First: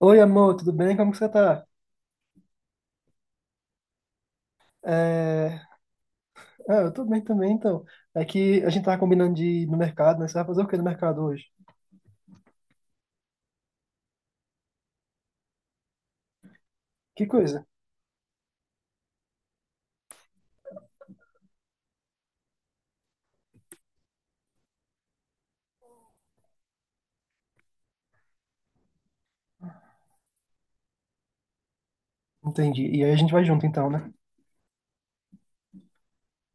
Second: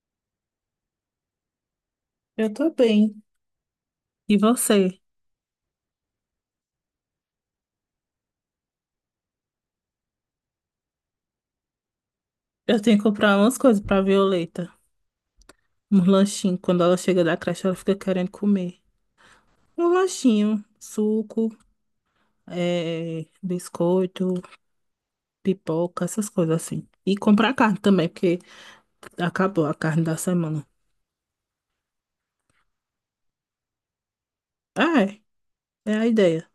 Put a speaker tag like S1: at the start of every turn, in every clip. S1: Oi, amor, tudo bem? Como que você tá?
S2: Eu tô bem. E você?
S1: É... Ah, eu tô bem também, então. É que a gente tava combinando de ir no mercado, né? Você vai fazer o quê no mercado hoje?
S2: Eu tenho que comprar umas coisas pra Violeta. Um lanchinho. Quando ela chega
S1: Que
S2: da
S1: coisa?
S2: creche, ela fica querendo comer. Um lanchinho, suco, biscoito, pipoca, essas coisas assim. E comprar carne também, porque acabou a carne da semana.
S1: Entendi. E aí a gente vai junto, então, né?
S2: Ah, é. É a ideia.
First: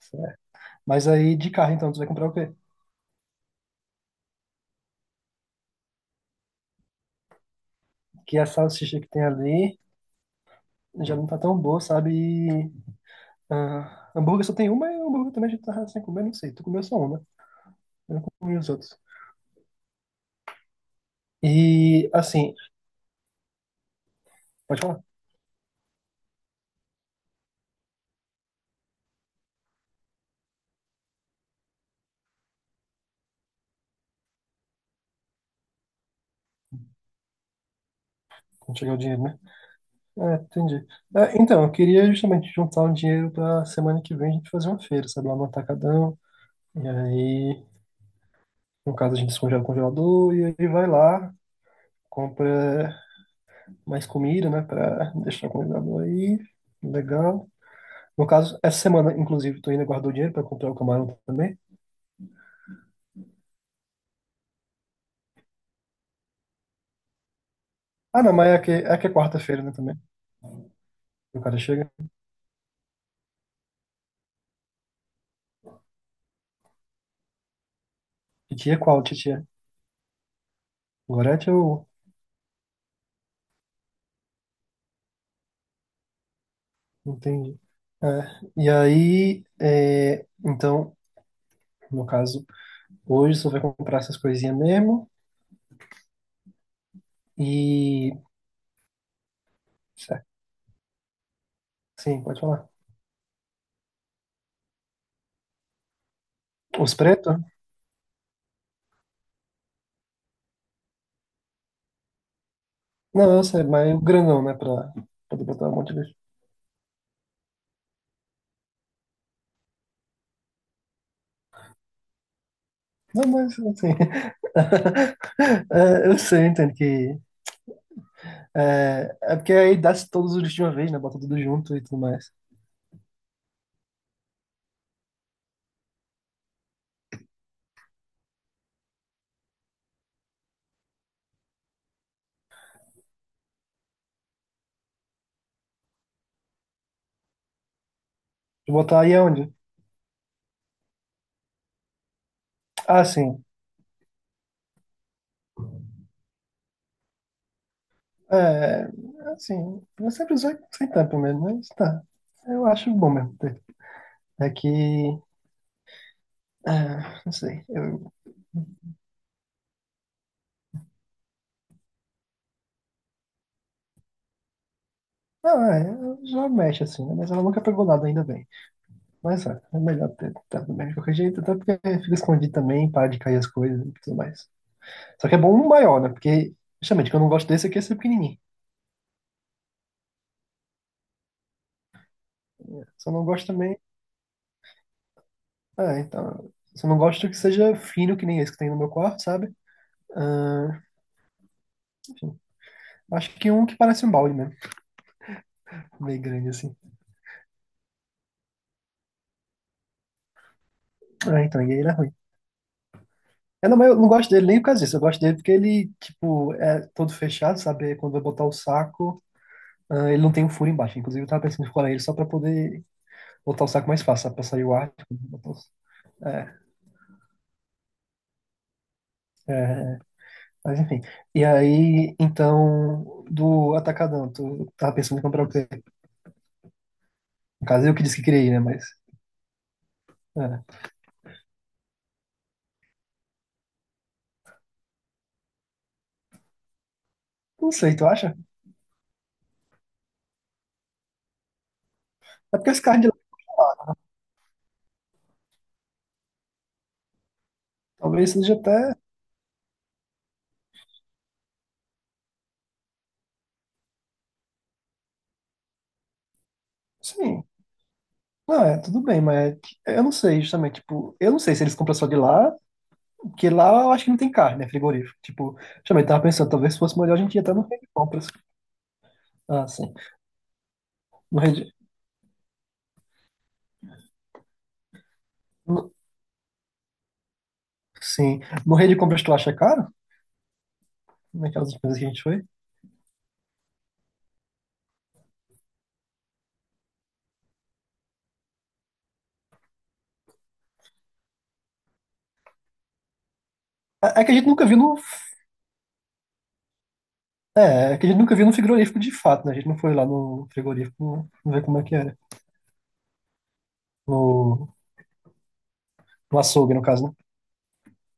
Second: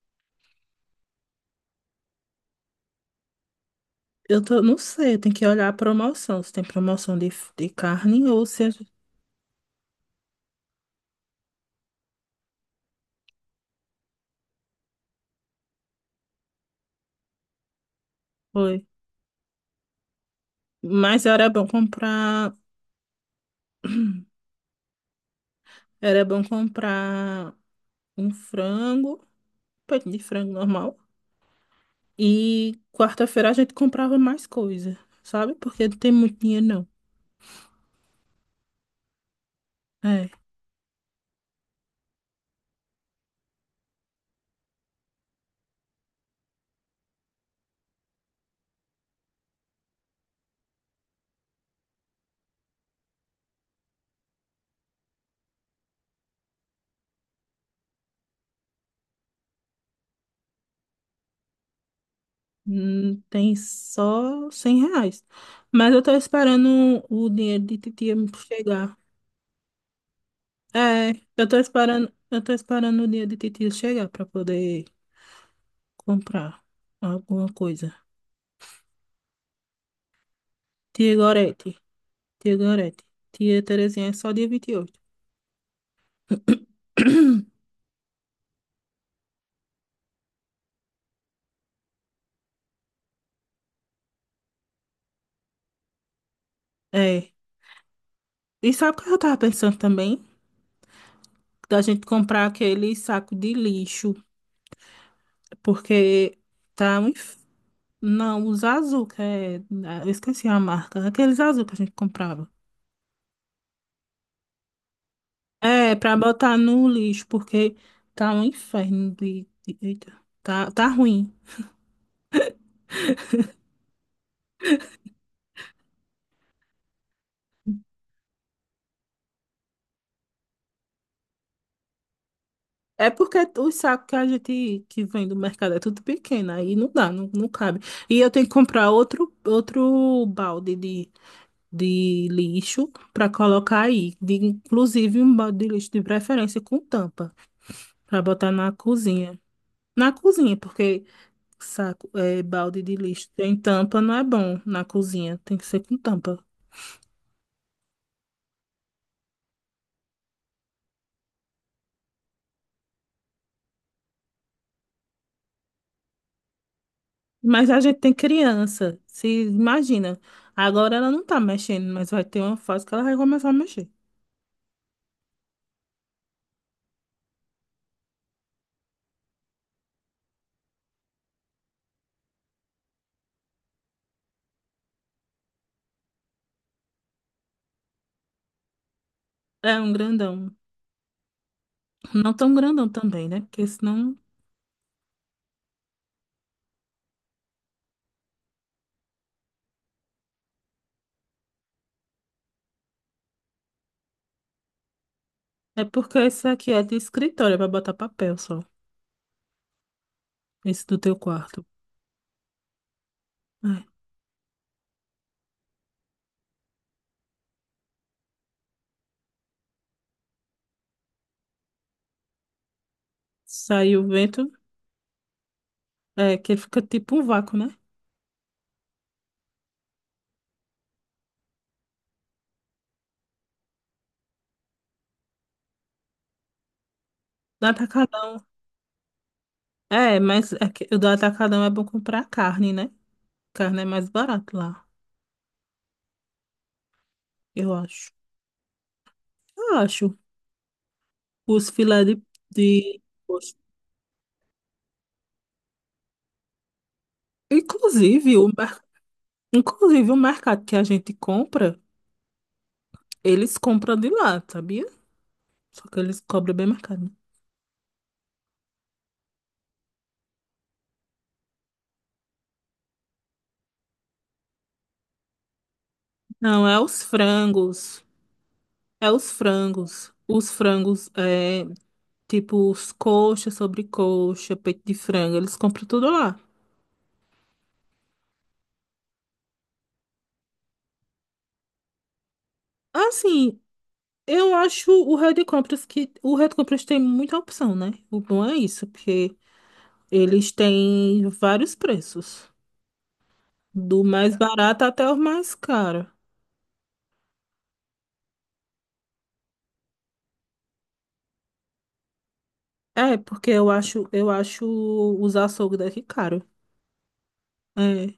S1: Certo. Mas aí, de carro, então, tu vai comprar o quê?
S2: Eu tô, não sei, eu tenho que olhar a promoção. Se tem promoção de carne
S1: Que é
S2: ou
S1: a
S2: se a gente
S1: salsicha que tem ali já não tá tão boa, sabe? E hambúrguer só tem uma e hambúrguer também a gente tá sem comer, não sei. Tu comeu só uma, né? Eu não comi os
S2: foi.
S1: outros.
S2: Mas era bom
S1: E, assim,
S2: comprar.
S1: pode falar?
S2: Era bom comprar um frango, peito de frango normal. E quarta-feira a gente comprava mais coisa, sabe? Porque não tem muito dinheiro, não.
S1: Quando chegar o dinheiro, né?
S2: É,
S1: É, entendi. É, então, eu queria justamente juntar um dinheiro para semana que vem a gente fazer uma feira, sabe, lá no Atacadão. E aí, no caso, a gente descongela o congelador e aí vai lá, compra mais comida, né, para deixar o congelador aí. Legal. No caso, essa semana, inclusive, tu ainda guardou dinheiro para comprar o camarão também?
S2: tem só R$ 100. Mas eu tô esperando o dinheiro de titia
S1: Ah, não, mas é que
S2: chegar.
S1: é, que é quarta-feira, né, também.
S2: É,
S1: O
S2: eu tô
S1: cara chega.
S2: esperando, o dinheiro de titia chegar pra poder comprar alguma coisa.
S1: Titia qual, titia?
S2: Tia
S1: Gorete
S2: Gorete,
S1: ou.
S2: tia Gorete, tia Terezinha é só dia 28.
S1: Entendi. É, e aí, é, então, no caso. Hoje só vai comprar essas coisinhas mesmo.
S2: É.
S1: E.
S2: E sabe o que eu tava pensando
S1: É,
S2: também? Da gente
S1: sim, pode
S2: comprar
S1: falar.
S2: aquele saco de lixo. Porque
S1: Os
S2: tá um...
S1: pretos?
S2: Não, os azul, que é... eu esqueci a marca. Aqueles azul que a gente comprava.
S1: Não, eu sei, mas o grandão, né? Pra poder botar um monte
S2: É,
S1: de.
S2: pra botar no lixo, porque tá um inferno de... Eita, tá ruim.
S1: Não, mas assim. É, eu sei, entendo que. É, é porque aí dá todos os lixos de uma vez, né? Bota tudo junto e tudo mais.
S2: É porque os sacos que a gente que vem do mercado é tudo pequeno, aí não dá, não cabe. E eu tenho que comprar outro balde de lixo para colocar aí. Inclusive um balde de lixo, de preferência com tampa, para botar na
S1: Vou botar aí
S2: cozinha.
S1: onde?
S2: Na cozinha, porque saco, é, balde de
S1: Ah,
S2: lixo.
S1: sim.
S2: Tem tampa, não é bom na cozinha. Tem que ser com tampa.
S1: É, assim, eu sempre usei sem tampa mesmo, mas tá. Eu acho bom mesmo ter. É que. Não sei.
S2: Mas a gente tem
S1: Eu
S2: criança. Se imagina. Agora ela não tá mexendo, mas vai ter uma fase que ela vai começar a mexer.
S1: não, é, já mexe assim, né? Mas ela nunca pegou nada, ainda bem. Mas é, é melhor ter tentado mesmo de qualquer jeito, até porque fica escondido também, para de cair as coisas e tudo mais. Só que é bom um maior, né? Porque, justamente, o que eu não gosto desse aqui é ser pequenininho.
S2: É um grandão. Não tão grandão
S1: Só não
S2: também, né?
S1: gosto
S2: Porque
S1: também.
S2: senão.
S1: Ah, então. Só não gosto que seja fino, que nem esse que tem no meu quarto, sabe? Ah, enfim. Acho que um que parece um balde mesmo,
S2: É porque
S1: meio
S2: esse
S1: grande
S2: aqui
S1: assim.
S2: é de escritório, é pra botar papel só. Esse do teu
S1: Ah, então,
S2: quarto.
S1: e aí ele é ruim. Eu não, mas eu
S2: É.
S1: não gosto dele nem por causa disso, eu gosto dele porque ele, tipo, é todo fechado, sabe? É quando vai botar o saco. Ah, ele não tem um furo embaixo. Inclusive, eu tava pensando em furar ele só pra poder botar o saco mais
S2: Saiu o
S1: fácil, sabe? Pra
S2: vento,
S1: sair o ar. Tipo, botar os-
S2: é
S1: É,
S2: que fica tipo um vácuo, né?
S1: é, mas enfim. E aí, então, do Atacadão, tu tava pensando em comprar o quê?
S2: Do
S1: No caso, eu que disse que queria
S2: Atacadão.
S1: ir, né? Mas,
S2: É, mas é
S1: é.
S2: que o do Atacadão é bom comprar carne, né? Carne é mais barato lá,
S1: Não
S2: eu
S1: sei, tu
S2: acho.
S1: acha?
S2: Acho. Os filé
S1: É
S2: de...
S1: porque esse carro de lá,
S2: poxa.
S1: talvez
S2: Inclusive,
S1: seja até,
S2: inclusive, o mercado que a gente compra, eles compram de lá, sabia? Só que eles cobram bem mais caro, né?
S1: sim. Não, é, tudo bem, mas eu não sei, justamente, tipo, eu não sei se eles compram só de lá, porque lá eu acho que não tem carne, né, frigorífico. Tipo, justamente, tava pensando,
S2: Não,
S1: talvez
S2: é
S1: fosse
S2: os
S1: melhor a gente ir até no Rede
S2: frangos.
S1: Compras.
S2: É os
S1: Ah, sim.
S2: frangos. Os frangos,
S1: No
S2: é,
S1: Rede...
S2: tipo, os coxa, sobrecoxa, peito de frango, eles compram tudo lá.
S1: Sim. Morrer de compras tu acha caro? Naquelas coisas que a gente foi?
S2: Assim, eu acho o Red Compras que... o Red Compras tem muita opção, né? O bom é isso, porque eles têm vários preços. Do
S1: É é que a
S2: mais
S1: gente nunca viu
S2: barato
S1: no.
S2: até o mais caro.
S1: É, é que a gente nunca viu no frigorífico de fato, né? A gente não foi lá no frigorífico ver como é que era.
S2: É, porque eu acho
S1: No,
S2: os açougues daqui
S1: no
S2: caro.
S1: açougue, no caso, né?
S2: É,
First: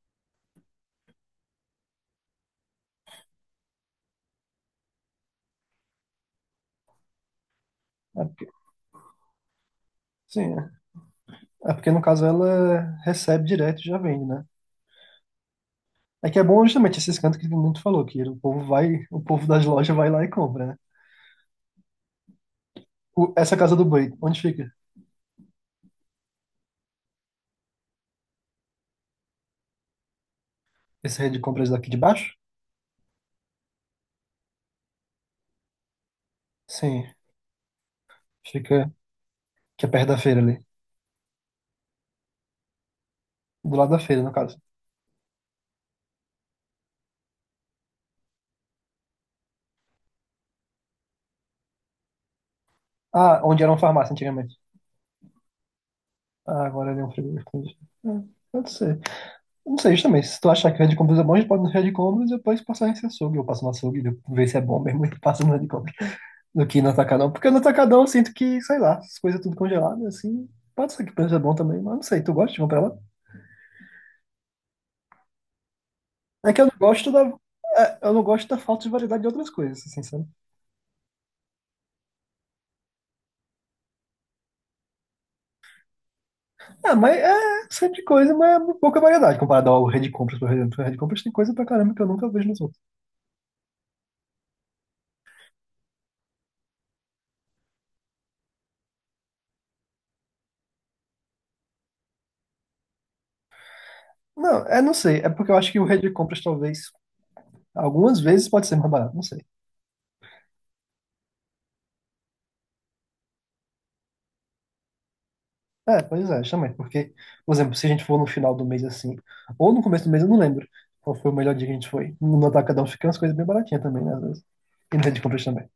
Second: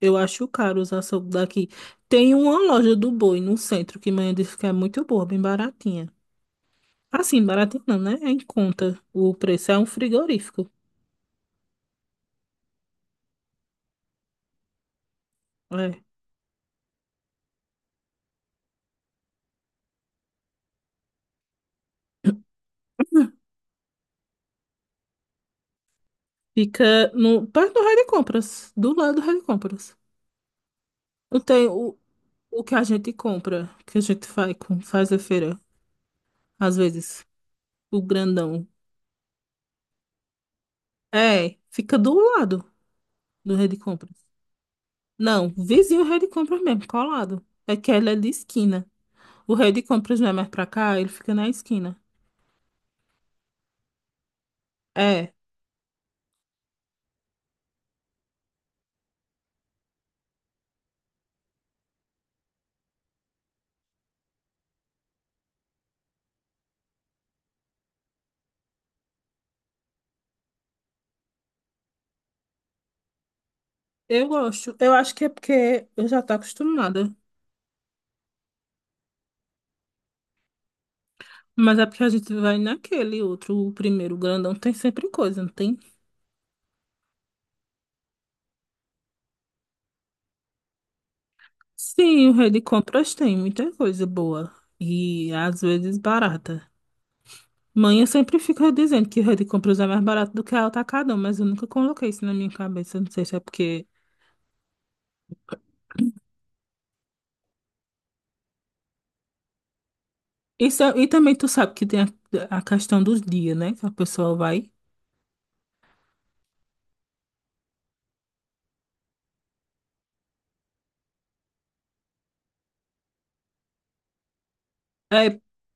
S2: eu acho caro os açougues daqui. Tem uma loja do boi no centro que mãe disse que é muito boa, bem baratinha. Assim, baratinha não, né?
S1: É
S2: É em
S1: porque,
S2: conta. O preço é um
S1: sim,
S2: frigorífico.
S1: é É porque no caso ela recebe direto e já vende, né?
S2: É.
S1: É que é bom justamente esses cantos que o tu falou, que o povo vai, o povo das lojas vai lá e compra, né? O- essa casa do boi, onde fica?
S2: Fica no, perto do Rei de Compras, do lado do Rei de Compras.
S1: Essa rede
S2: Não
S1: de
S2: tem
S1: compras daqui de baixo?
S2: o que a gente compra, que a gente faz a feira, às
S1: Sim,
S2: vezes, o grandão.
S1: fica que é perto da feira ali.
S2: É, fica do lado. Do
S1: Do
S2: Rede
S1: lado da
S2: Compras.
S1: feira, no caso.
S2: Não, vizinho do Rede Compras mesmo, colado. É que ele é de esquina. O Rede Compras não é mais pra cá, ele fica na esquina.
S1: Ah, onde era uma farmácia antigamente.
S2: É,
S1: Ah, agora ele é um frigor, entendi. É, pode ser. Não sei, justamente. Se tu achar que o Red Combos é bom, a gente pode ir no Red Combos e depois passar nesse açougue. Eu passo no açougue, ver se é bom mesmo e passo no Red Combos. Do que no Atacadão. Porque no Atacadão eu sinto que, sei lá, as coisas tudo congeladas, assim. Pode ser que o preço é bom também, mas não sei. Tu gosta de comprar lá?
S2: eu gosto. Eu acho que é porque eu já tô
S1: É que eu não gosto
S2: acostumada.
S1: da. É, eu não gosto da falta de variedade de outras coisas, assim, sabe?
S2: Mas é porque a gente vai naquele outro, o primeiro grandão, tem sempre coisa, não tem?
S1: Ah, mas é sempre coisa, mas é pouca variedade comparado ao Red Compras, por exemplo. O Red Compras tem coisa pra caramba que eu
S2: Sim,
S1: nunca
S2: o
S1: vejo
S2: Rede
S1: nos outros.
S2: Compras tem muita coisa boa. E às vezes barata. Mãe sempre fica dizendo que o Rede Compras é mais barato do que a Atacadão, mas eu nunca coloquei isso na minha cabeça. Não sei se é porque
S1: Não, é, não sei. É porque eu acho que o Red Compras talvez algumas vezes pode ser mais barato, não sei.
S2: isso, e também tu sabe que tem a questão dos dias, né? Que a pessoa vai.
S1: É, pois é, também. Porque, por exemplo, se a gente for no final do mês assim, ou no começo do mês, eu não lembro qual foi o melhor dia que a gente foi. No Atacadão fica umas coisas bem baratinhas também, né, às vezes. E na de
S2: É,
S1: compras também.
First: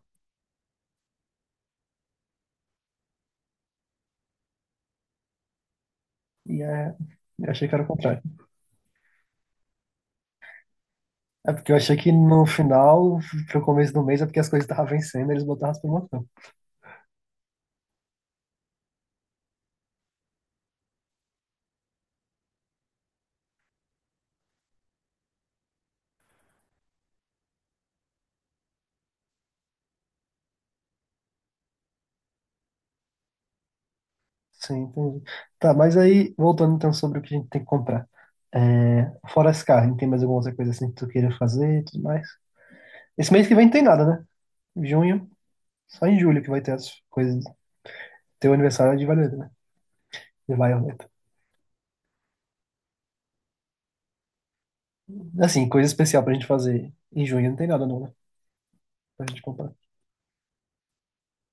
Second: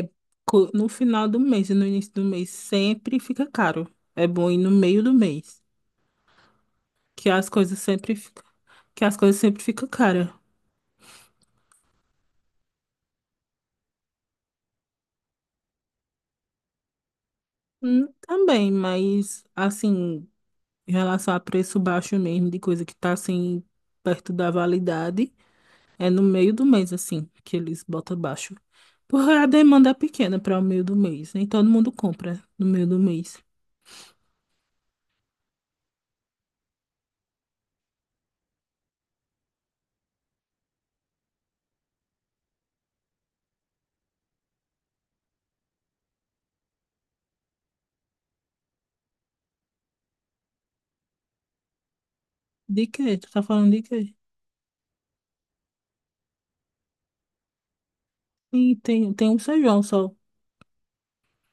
S2: é, no final do mês e no início do mês sempre fica caro. É bom ir no meio do mês,
S1: E é.
S2: que as
S1: Eu achei que
S2: coisas
S1: era o contrário.
S2: que as coisas sempre ficam caras.
S1: É porque eu achei que no final, pro começo do mês, é porque as coisas estavam vencendo, eles botavam as promoções.
S2: Também, mas assim, em relação a preço baixo mesmo, de coisa que tá assim, perto da validade, é no meio do mês, assim, que eles botam baixo. Porque a demanda é pequena para o meio do mês, nem todo mundo compra no meio do mês.
S1: Sim, entendi. Tá, mas aí, voltando então sobre o que a gente tem que comprar. É, fora esse carro tem mais alguma outra coisa assim que tu queira fazer e tudo mais? Esse mês que vem não tem nada, né? Junho. Só em julho que vai ter as coisas. Ter o aniversário é de Violeta, né? De Violeta.
S2: De quê? Tu tá falando de quê?
S1: Assim, coisa especial pra gente fazer. Em junho não tem nada, não, né?
S2: E tem,
S1: Pra
S2: tem um
S1: gente comprar.
S2: feijão só.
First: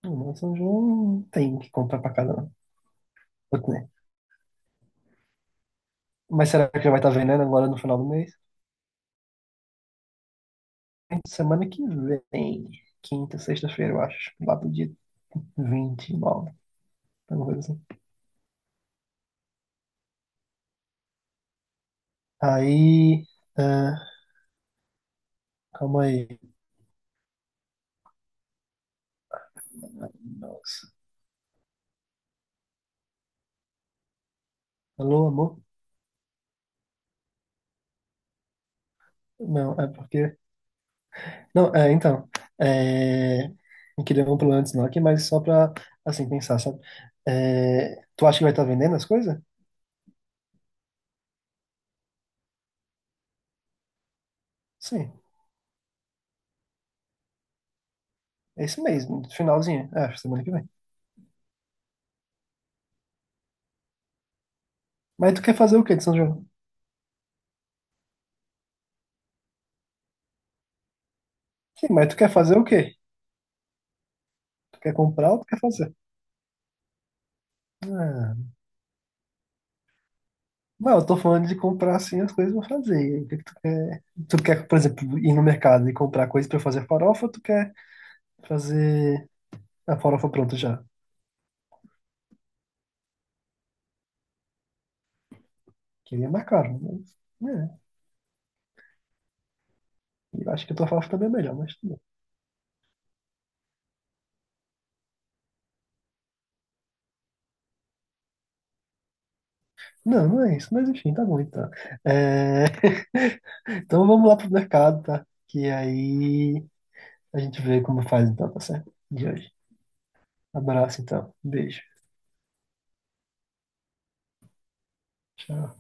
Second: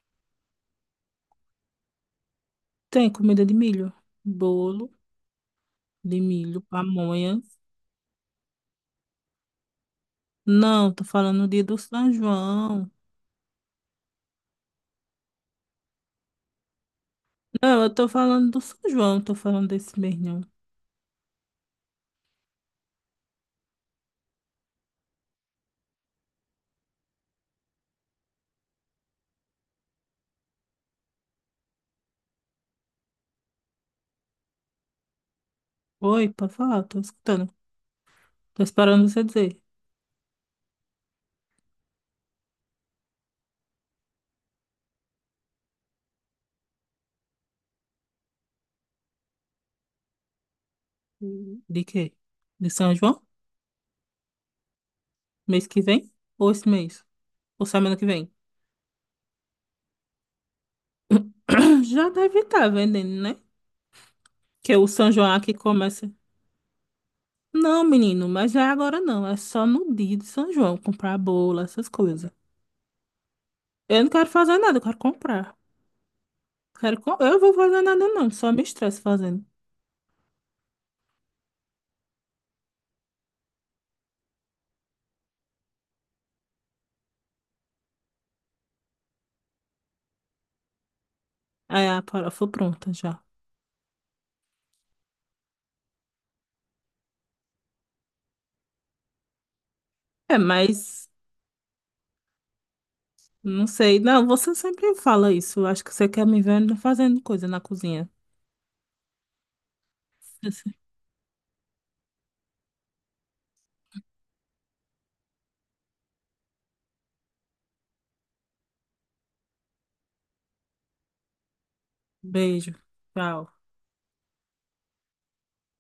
S1: Não, não, São João não tem que comprar pra casa, não.
S2: Tem comida de
S1: Putz, né?
S2: milho. Bolo de
S1: Mas
S2: milho,
S1: será que já vai estar
S2: pamonha.
S1: vendendo agora no final do mês?
S2: Não, tô falando do dia
S1: Semana
S2: do
S1: que
S2: São
S1: vem.
S2: João.
S1: Quinta, sexta-feira, eu acho. Lá pro dia 29. Alguma coisa assim.
S2: Não, eu tô falando do São João, tô falando desse mês, não.
S1: Aí. ah, Calma aí. Nossa. Alô, amor?
S2: Oi, pode falar, tô escutando. Tô esperando você dizer.
S1: Não, é porque. Não, é, então, é, eu queria um plano antes não aqui, mas só pra, assim, pensar, sabe? É, tu acha que vai estar vendendo as coisas?
S2: Hum. De quê? De São João?
S1: Sim,
S2: Mês que vem? Ou esse mês? Ou semana que vem?
S1: é esse mês, no finalzinho, é, acho, semana que vem.
S2: Já deve estar vendendo, né? Que o São João
S1: Mas tu
S2: aqui
S1: quer fazer o quê de
S2: começa.
S1: São João?
S2: Não, menino, mas é agora não. É só no dia de São João comprar bolo,
S1: Sim,
S2: essas
S1: mas tu
S2: coisas.
S1: quer fazer o quê?
S2: Eu não quero fazer nada,
S1: Tu
S2: eu
S1: quer
S2: quero
S1: comprar ou tu
S2: comprar.
S1: quer fazer?
S2: Eu vou fazer nada, não.
S1: Ah,
S2: Só me estresse fazendo.
S1: não, eu tô falando de comprar, assim, as coisas pra fazer. E aí, o que que tu quer? Tu quer, por exemplo, ir no mercado e comprar coisas pra fazer farofa ou tu quer fazer a farofa pronta já?
S2: Aí a farofa pronta já.
S1: Que aí é mais caro, mas, né? É,
S2: É,
S1: eu acho que a tua
S2: mas
S1: farofa também é melhor, mas tudo bem.
S2: não sei. Não, você sempre fala isso. Eu acho que você quer me ver fazendo coisa na cozinha.
S1: Não, não é isso, mas enfim, tá bom então. É, então vamos lá pro mercado, tá? Que aí a gente vê como faz então, tá certo? De hoje. Abraço então. Beijo.
S2: Beijo. Tchau.
S1: Tchau.